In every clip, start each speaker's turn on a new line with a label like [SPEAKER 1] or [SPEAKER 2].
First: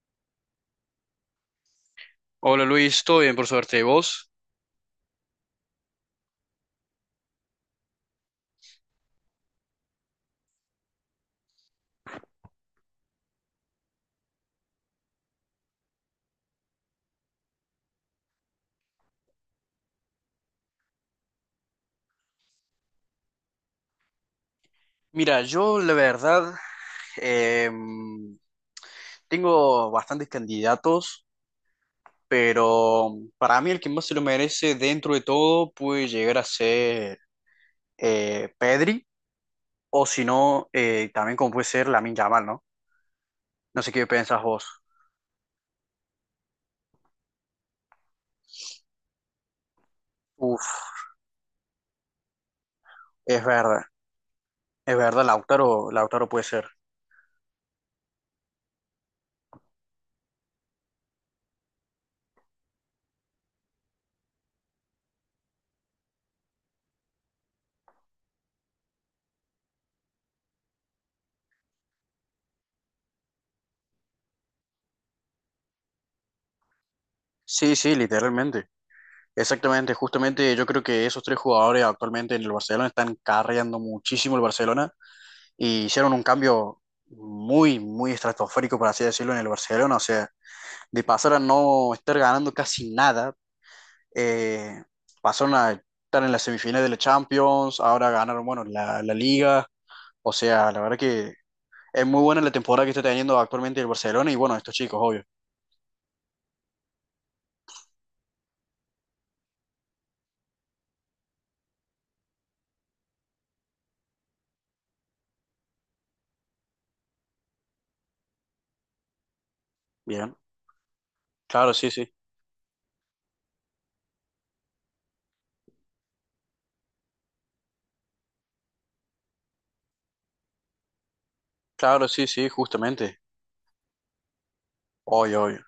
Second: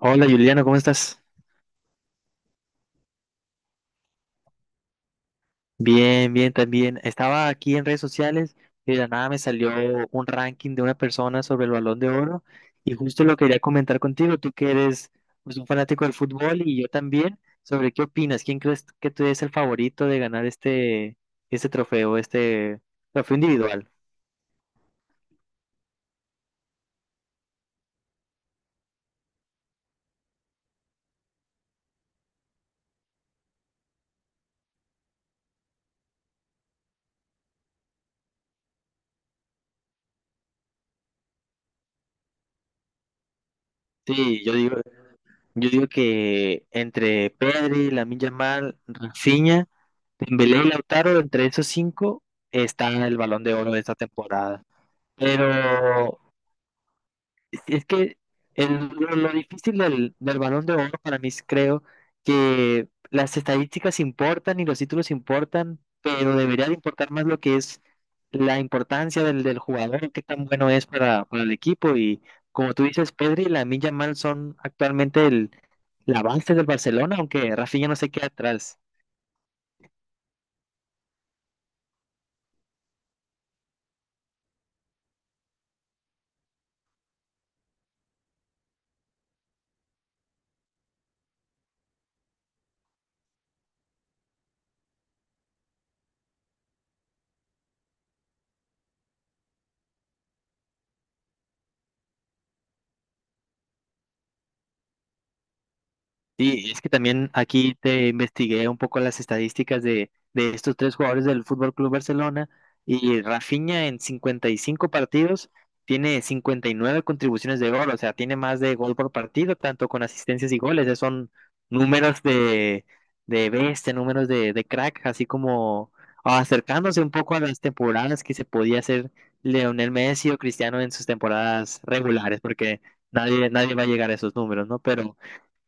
[SPEAKER 1] Hola Juliano, ¿cómo estás?
[SPEAKER 2] Hola Luis, todo bien por suerte. ¿Y vos?
[SPEAKER 1] Bien, bien, también. Estaba aquí en redes sociales y de la nada me salió un ranking de una persona sobre el Balón de Oro y justo lo quería comentar contigo, tú que eres pues, un fanático del fútbol y yo también, sobre qué opinas, quién crees que tú eres el favorito de ganar este trofeo, este trofeo individual.
[SPEAKER 2] Mira, yo la verdad em, tengo bastantes candidatos, pero para mí el que más se lo merece dentro de todo puede llegar a ser Pedri, o si no, también como puede ser Lamine Yamal, ¿no? No sé qué pensás
[SPEAKER 1] Sí,
[SPEAKER 2] vos.
[SPEAKER 1] yo digo que entre Pedri, Lamine Yamal, Rafinha, Dembélé y
[SPEAKER 2] Uf,
[SPEAKER 1] Lautaro, entre esos cinco está el Balón
[SPEAKER 2] es
[SPEAKER 1] de Oro de
[SPEAKER 2] verdad,
[SPEAKER 1] esta temporada.
[SPEAKER 2] es verdad, Lautaro,
[SPEAKER 1] Pero
[SPEAKER 2] Lautaro puede ser.
[SPEAKER 1] si es que lo difícil del Balón de Oro para mí es, creo que las estadísticas importan y los títulos importan, pero debería de importar más lo que es la importancia del jugador, qué tan bueno es para el equipo. Y como tú dices, Pedri y Lamine Yamal son actualmente la base del Barcelona, aunque
[SPEAKER 2] Sí,
[SPEAKER 1] Rafinha
[SPEAKER 2] sí,
[SPEAKER 1] no se queda
[SPEAKER 2] literalmente.
[SPEAKER 1] atrás.
[SPEAKER 2] Exactamente, justamente yo creo que esos tres jugadores actualmente en el Barcelona están carreando muchísimo el Barcelona y hicieron un cambio muy, muy estratosférico, por así decirlo, en el Barcelona. O sea, de pasar a no estar ganando casi nada, eh, pasaron a estar en la semifinal de la Champions, ahora ganaron, bueno, la Liga. O sea, la verdad que es muy buena la temporada que está teniendo actualmente el Barcelona y bueno, estos chicos, obvio.
[SPEAKER 1] Sí, es que también aquí te investigué un poco las estadísticas de estos tres jugadores del Fútbol Club Barcelona y Rafinha en 55 partidos tiene 59 contribuciones de gol, o sea, tiene más de gol por partido, tanto con
[SPEAKER 2] Bien.
[SPEAKER 1] asistencias y goles. Esos son
[SPEAKER 2] Claro, sí, sí.
[SPEAKER 1] números de bestia, números de crack, así como acercándose un poco a las temporadas que se podía hacer Leonel Messi o Cristiano en sus temporadas
[SPEAKER 2] Claro, sí,
[SPEAKER 1] regulares,
[SPEAKER 2] sí,
[SPEAKER 1] porque
[SPEAKER 2] justamente.
[SPEAKER 1] nadie va a llegar a esos números, ¿no? Pero.
[SPEAKER 2] Obvio, obvio.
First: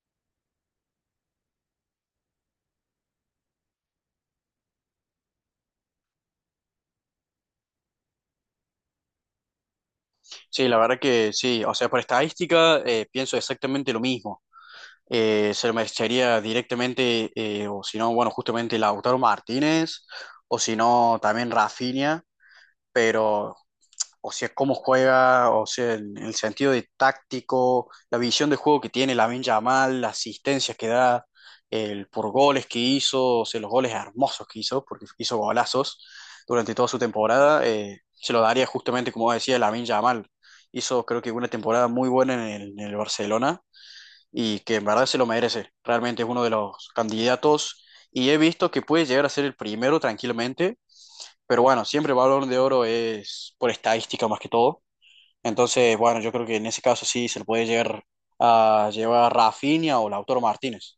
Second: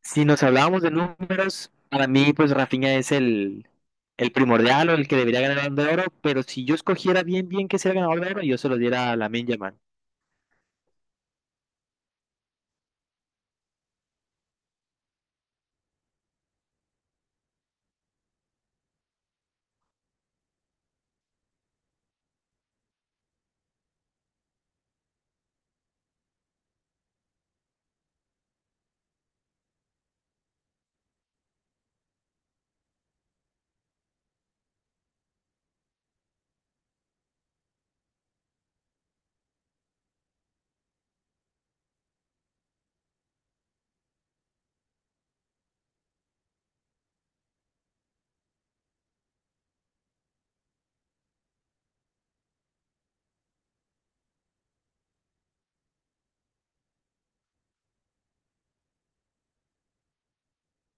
[SPEAKER 1] Si nos hablábamos de números, para mí, pues Rafinha es el primordial o el que debería ganar el Balón de Oro, pero si yo escogiera bien, bien que sea el ganador de oro, yo se lo diera a Lamine Yamal.
[SPEAKER 2] Sí, la verdad que sí. O sea, por estadística pienso exactamente lo mismo. Se lo merecería directamente, o si no, bueno, justamente Lautaro Martínez, o si no, también Rafinha, pero, o sea, cómo juega, o sea, en el sentido de táctico, la visión de juego que tiene Lamine Yamal, las asistencias que da, el por goles que hizo, o sea, los goles hermosos que hizo, porque hizo golazos durante toda su temporada, se lo daría justamente, como decía, Lamine Yamal. Hizo, creo que, una temporada muy buena en el Barcelona y que en verdad se lo merece. Realmente es uno de los candidatos y he visto que puede llegar a ser el primero tranquilamente, pero bueno, siempre el Balón de Oro es por estadística más que todo. Entonces, bueno, yo creo que en ese caso sí se lo puede llegar a llevar Rafinha o Lautaro Martínez.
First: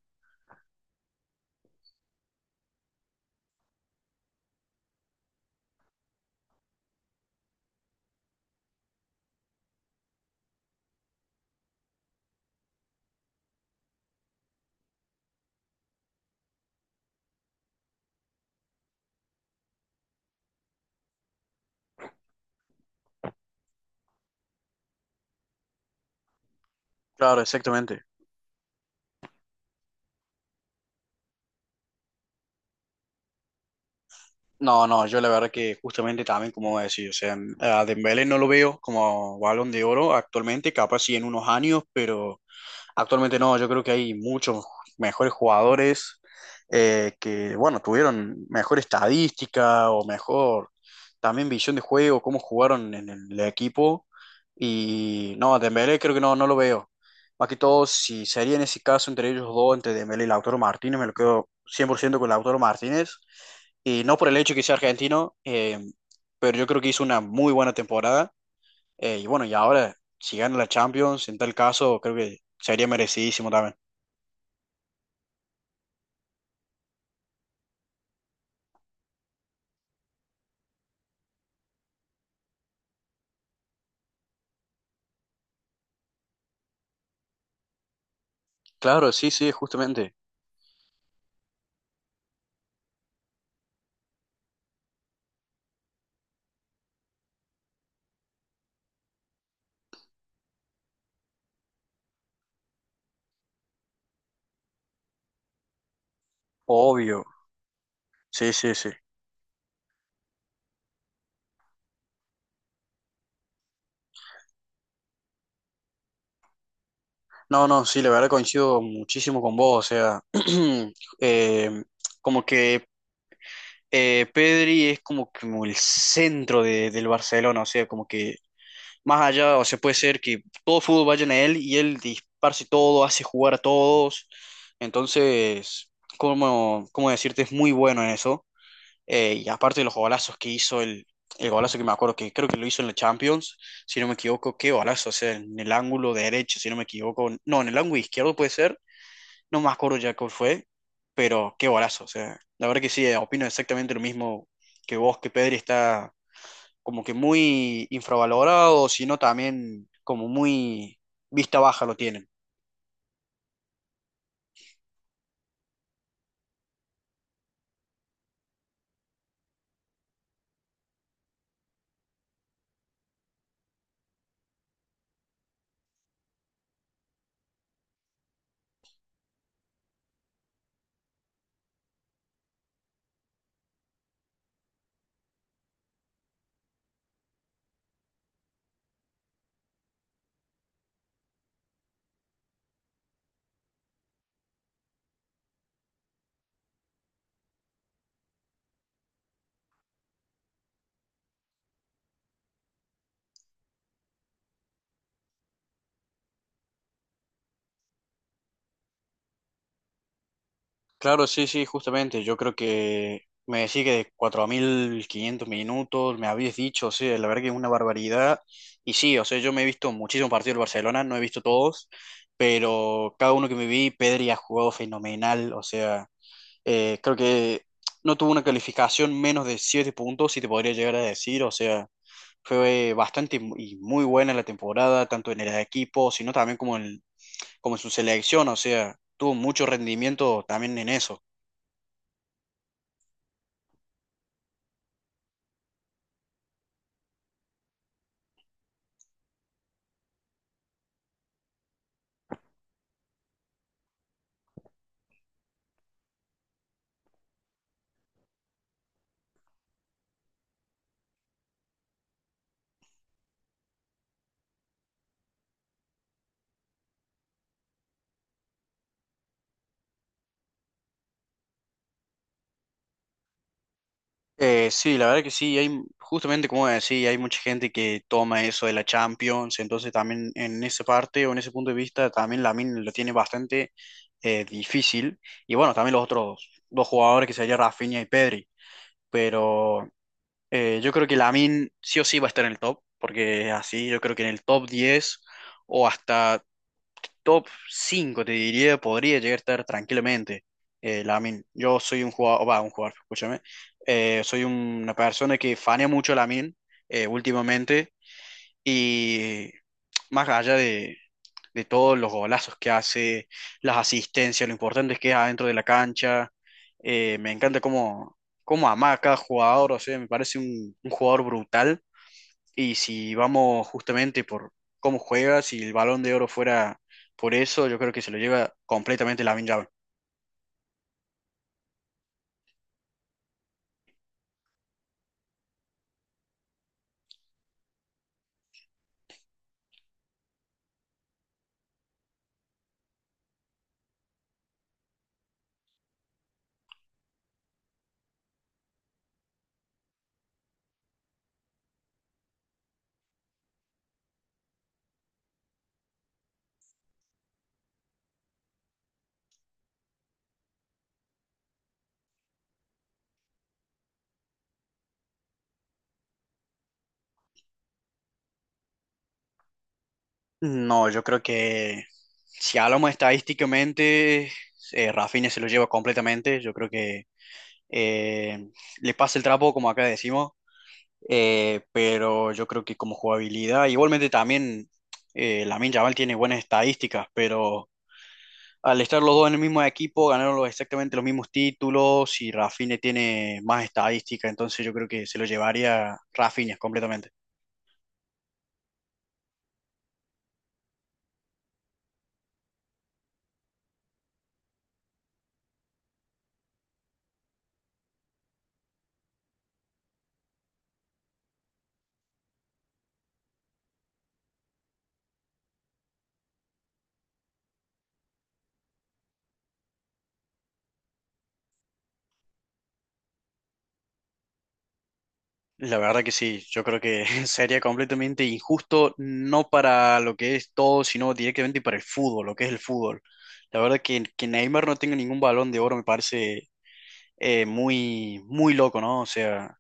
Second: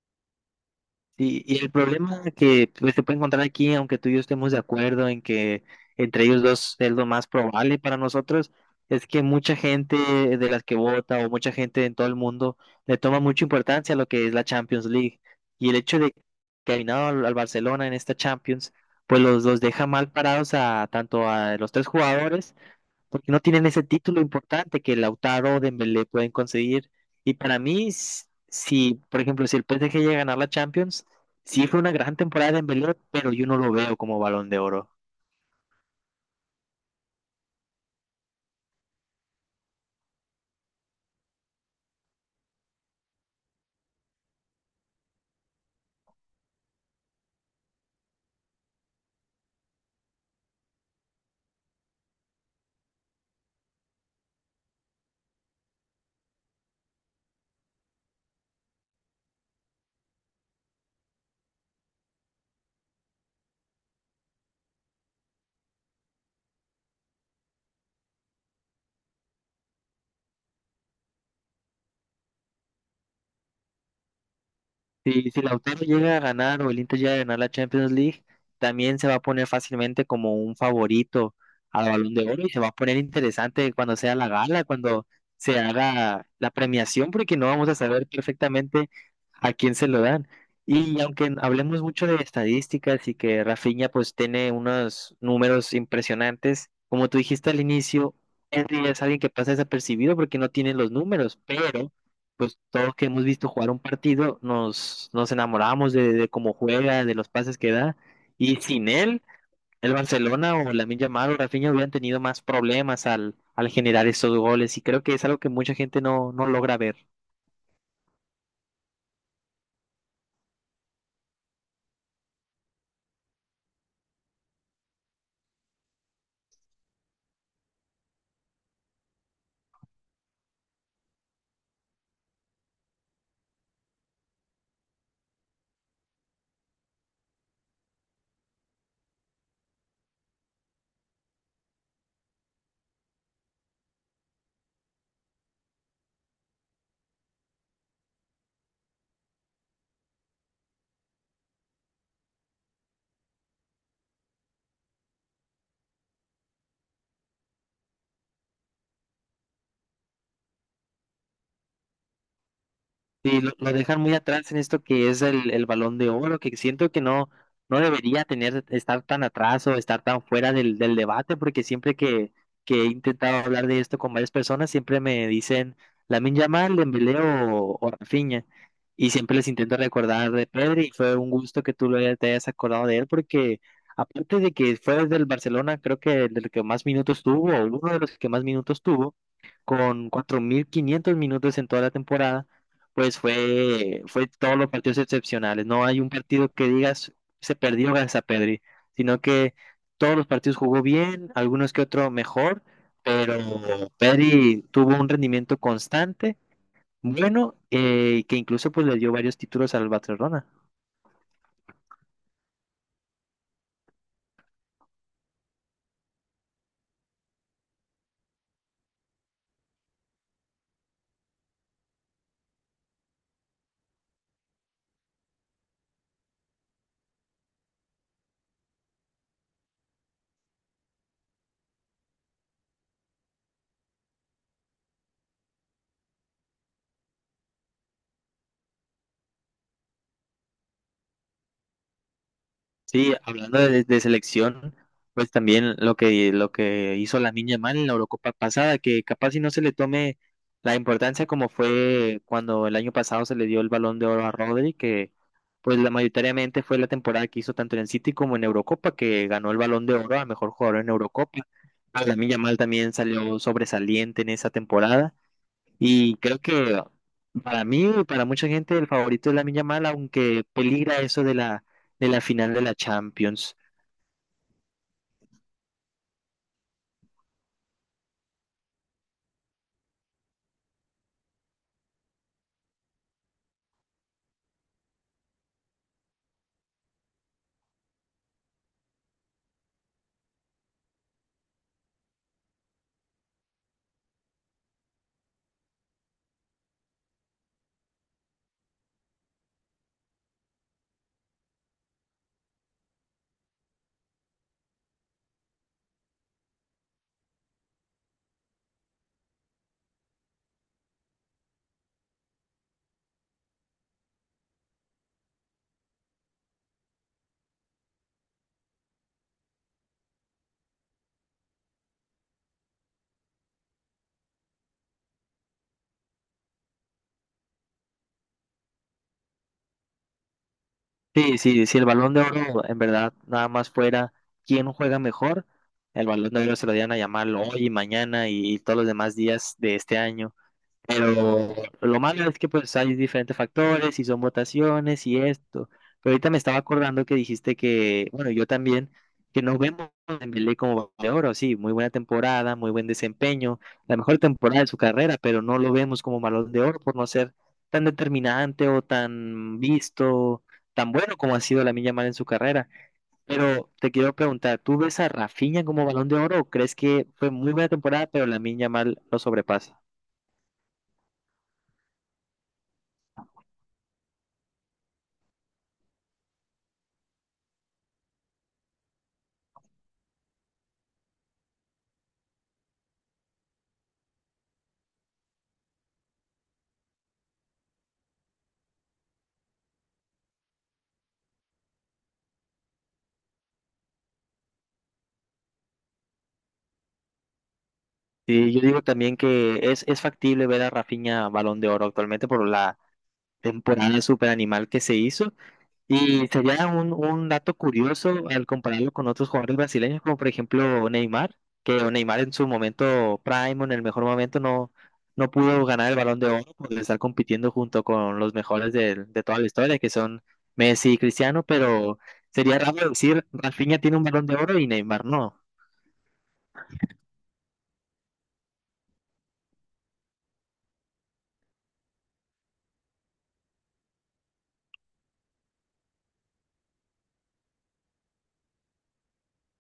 [SPEAKER 1] Sí, y el problema que pues, se puede encontrar aquí, aunque tú y yo estemos de acuerdo en que entre ellos dos es lo más probable para nosotros, es que mucha gente de las que vota o mucha gente en todo el mundo le toma mucha importancia a lo que es la Champions League. Y el hecho de que ha eliminado al Barcelona en esta Champions, pues los deja mal parados a tanto a los tres jugadores porque no tienen ese título importante que Lautaro o Dembélé pueden conseguir. Y
[SPEAKER 2] Claro,
[SPEAKER 1] para mí,
[SPEAKER 2] exactamente.
[SPEAKER 1] si, por ejemplo, si el PSG llega a ganar la Champions, sí fue una gran temporada de Dembélé, pero yo no lo veo como Balón de
[SPEAKER 2] No,
[SPEAKER 1] Oro.
[SPEAKER 2] no, yo la verdad que justamente también, como decía, o sea, a Dembélé no lo veo como Balón de Oro actualmente, capaz sí en unos años, pero actualmente no, yo creo que hay muchos mejores jugadores que, bueno, tuvieron mejor estadística o mejor también visión de juego, cómo jugaron en el equipo. Y no, a Dembélé creo que no, no lo veo. Más que todo, si sería en ese caso entre ellos dos, entre Dembélé y Lautaro Martínez, me lo quedo 100% con Lautaro Martínez. Y no por el hecho de que sea argentino, pero yo creo que hizo una muy buena temporada y bueno, y ahora, si gana la Champions, en tal caso, creo que sería merecidísimo también.
[SPEAKER 1] Si, si Lautaro llega a ganar o el Inter llega a ganar la Champions League, también se va a poner fácilmente como un favorito al Balón de Oro y se va a poner interesante cuando sea la gala, cuando se haga la premiación, porque no vamos a saber perfectamente
[SPEAKER 2] Claro, sí, sí,
[SPEAKER 1] a quién se lo
[SPEAKER 2] justamente.
[SPEAKER 1] dan. Y aunque hablemos mucho de estadísticas y que Rafinha pues tiene unos números impresionantes, como tú dijiste al inicio, Henry es alguien que pasa desapercibido porque no tiene los números, pero pues todos que hemos visto jugar un partido, nos enamoramos de cómo juega, de
[SPEAKER 2] Obvio.
[SPEAKER 1] los pases que da,
[SPEAKER 2] Sí,
[SPEAKER 1] y
[SPEAKER 2] sí, sí.
[SPEAKER 1] sin él, el Barcelona o Lamine Yamal o Rafinha hubieran tenido más problemas al generar esos goles, y creo que es algo que mucha gente no logra ver.
[SPEAKER 2] No, no, sí, la verdad coincido muchísimo con vos. O sea, eh, como que Pedri es como, que como el centro del Barcelona. O sea, como que más allá, o sea, puede ser que todo fútbol vaya en él y él disparce todo, hace jugar a todos. Entonces, ¿cómo decirte? Es muy bueno en eso. Y aparte de los golazos que hizo, el golazo que me acuerdo que creo que lo hizo en la Champions, si no me equivoco, qué golazo, o sea, en el ángulo derecho, si no me equivoco, no, en el ángulo izquierdo puede ser, no me acuerdo ya cuál fue, pero qué golazo, o sea, la verdad que sí, opino exactamente lo mismo que vos, que Pedri está como que muy infravalorado, sino también como muy vista baja lo tienen.
[SPEAKER 1] Sí, lo dejan muy atrás en esto que es el Balón de Oro, que siento que no debería tener, estar tan atrás o estar tan fuera del debate, porque siempre que he intentado hablar de esto con varias personas, siempre me dicen Lamine Yamal, Dembélé o Rafinha, y siempre les intento recordar de Pedri, y fue un gusto que tú lo te hayas acordado de él, porque aparte de que fue del Barcelona, creo que del que más minutos tuvo, o uno de los que más minutos tuvo, con 4500 minutos en toda la temporada, pues fue, fue todos los partidos excepcionales. No hay un partido que digas se perdió gracias a Pedri, sino que todos los partidos jugó bien, algunos que otro mejor, pero Pedri tuvo un rendimiento constante, bueno, que incluso pues le dio varios títulos al Barcelona.
[SPEAKER 2] Claro, sí, sí, justamente. Yo creo que me decís que de 4.500 minutos, me habías dicho, o sea, la verdad que es una barbaridad. Y sí, o sea, yo me he visto muchísimos partidos del Barcelona, no he visto todos, pero cada uno que me vi, Pedri ha jugado fenomenal. O sea, creo que no tuvo una calificación menos de 7 puntos, si te podría llegar a decir. O sea, fue bastante y muy buena la temporada, tanto en el equipo, sino también como como en su selección. O sea, tuvo mucho rendimiento también en eso.
[SPEAKER 1] Sí, hablando de selección, pues también lo que hizo la niña mal en la Eurocopa pasada, que capaz si no se le tome la importancia como fue cuando el año pasado se le dio el Balón de Oro a Rodri, que pues la mayoritariamente fue la temporada que hizo tanto en el City como en Eurocopa, que ganó el Balón de Oro a mejor jugador en Eurocopa. La niña mal también salió sobresaliente en esa temporada. Y creo que para mí y para mucha gente el favorito es Lamine Yamal, aunque peligra eso de de la final de la Champions.
[SPEAKER 2] Sí, la verdad que sí, hay justamente como decía, hay mucha gente que toma eso de la Champions, entonces también en esa parte o en ese punto de vista también Lamine lo tiene bastante difícil y bueno, también los otros dos jugadores que serían Rafinha y Pedri, pero yo creo que Lamine sí o sí va a estar en el top, porque así yo creo que en el top 10 o hasta top 5 te diría, podría llegar a estar tranquilamente. Lamine, yo soy un jugador, va, un jugador, escúchame. Soy una persona que fanea mucho a Lamine últimamente y más allá de todos los golazos que hace, las asistencias, lo importante es que es adentro de la cancha. Me encanta cómo ama a cada jugador, o sea, me parece un jugador brutal. Y si vamos justamente por cómo juega, si el Balón de Oro fuera por eso, yo creo que se lo lleva completamente Lamine Yamal.
[SPEAKER 1] Sí, sí, si el Balón de Oro en verdad nada más fuera quién juega mejor, el Balón de Oro se lo dieran a Yamal hoy y mañana y todos los demás días de este año. Pero lo malo es que pues hay diferentes factores y son votaciones y esto. Pero ahorita me estaba acordando que dijiste que, bueno, yo también, que nos vemos en Dembélé como Balón de oro, sí, muy buena temporada, muy buen desempeño, la mejor temporada de su carrera, pero no lo vemos como Balón de oro por no ser tan determinante o tan visto, tan bueno como ha sido la Yamal en su carrera. Pero te quiero preguntar, ¿tú ves a Rafinha como Balón de oro o crees que fue muy buena temporada, pero la Yamal lo sobrepasa?
[SPEAKER 2] No, yo creo que si hablamos estadísticamente, Rafinha se lo lleva completamente. Yo creo que eh, le pasa el trapo, como acá decimos, pero yo creo que como jugabilidad, igualmente también Lamine Yamal tiene buenas estadísticas, pero al estar los dos en el mismo equipo, ganaron exactamente los mismos títulos y Rafinha tiene más estadística, entonces yo creo que se lo llevaría Rafinha completamente.
[SPEAKER 1] Sí, yo digo también que es factible ver a Rafinha Balón de Oro actualmente por la temporada super animal que se hizo. Y sería un dato curioso al compararlo con otros jugadores brasileños, como por ejemplo Neymar, que Neymar en su momento prime, o en el mejor momento, no pudo ganar el Balón de Oro por estar compitiendo junto con los mejores de toda la historia, que son Messi y Cristiano, pero sería raro decir Rafinha tiene un Balón de Oro y Neymar no.
[SPEAKER 2] La verdad que sí, yo creo que sería completamente injusto, no para lo que es todo, sino directamente para el fútbol, lo que es el fútbol. La verdad que Neymar no tenga ningún balón de oro me parece muy, muy loco, ¿no? O sea,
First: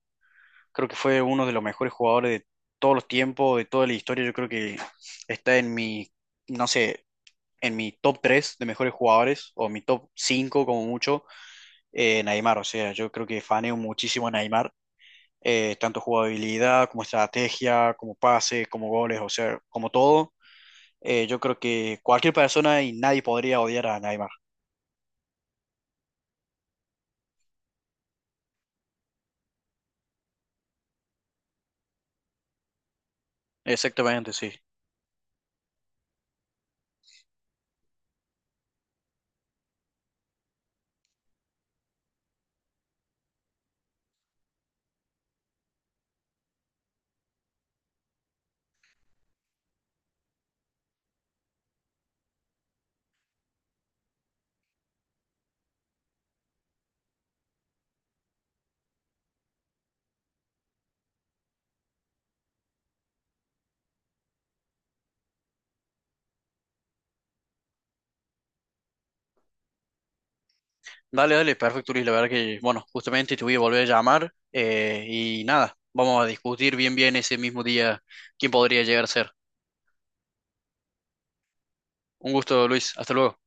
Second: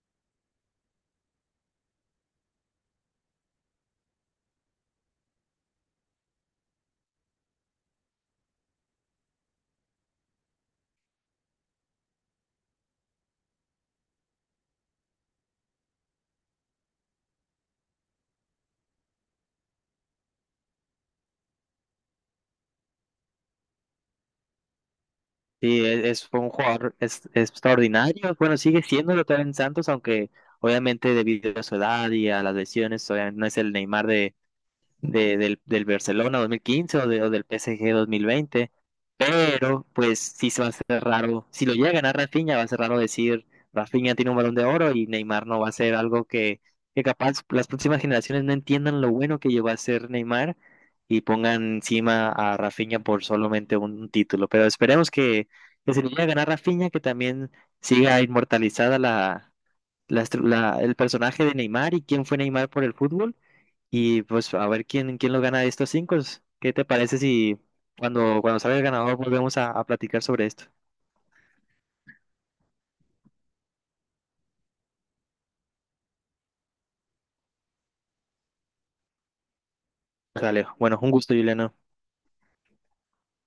[SPEAKER 2] creo que fue uno de los mejores jugadores de todos los tiempos, de toda la historia. Yo creo que está en mi, no sé, en mi top 3 de mejores jugadores, o mi top 5 como mucho, Neymar. O sea, yo creo que faneo muchísimo a Neymar. Tanto jugabilidad como estrategia, como pase, como goles, o sea, como todo. Yo creo que cualquier persona y nadie podría odiar a Neymar.
[SPEAKER 1] Sí, fue un jugador extraordinario. Bueno, sigue siendo lo en Santos, aunque obviamente debido a su edad y a las lesiones, obviamente no es el Neymar
[SPEAKER 2] Exactamente, sí.
[SPEAKER 1] del Barcelona 2015 o del PSG 2020, pero pues sí se va a hacer raro, si lo llega a ganar Rafinha, va a ser raro decir Rafinha tiene un balón de oro y Neymar no va a ser algo que capaz las próximas generaciones no entiendan lo bueno que llegó a ser Neymar y pongan encima a Rafinha por solamente un título, pero esperemos que se lo llega a ganar Rafinha, que también siga inmortalizada la la el personaje de Neymar y quién fue Neymar por el fútbol y pues a ver quién lo gana de estos cinco. ¿Qué te parece si cuando salga el ganador volvemos a platicar sobre esto?
[SPEAKER 2] Dale, dale, perfecto, Luis. La verdad que, bueno, justamente te voy a volver a llamar y nada, vamos a discutir bien, bien ese mismo día quién podría llegar a ser.
[SPEAKER 1] Pues, Alejo. Bueno, un gusto, Juliano.
[SPEAKER 2] Un gusto, Luis. Hasta luego.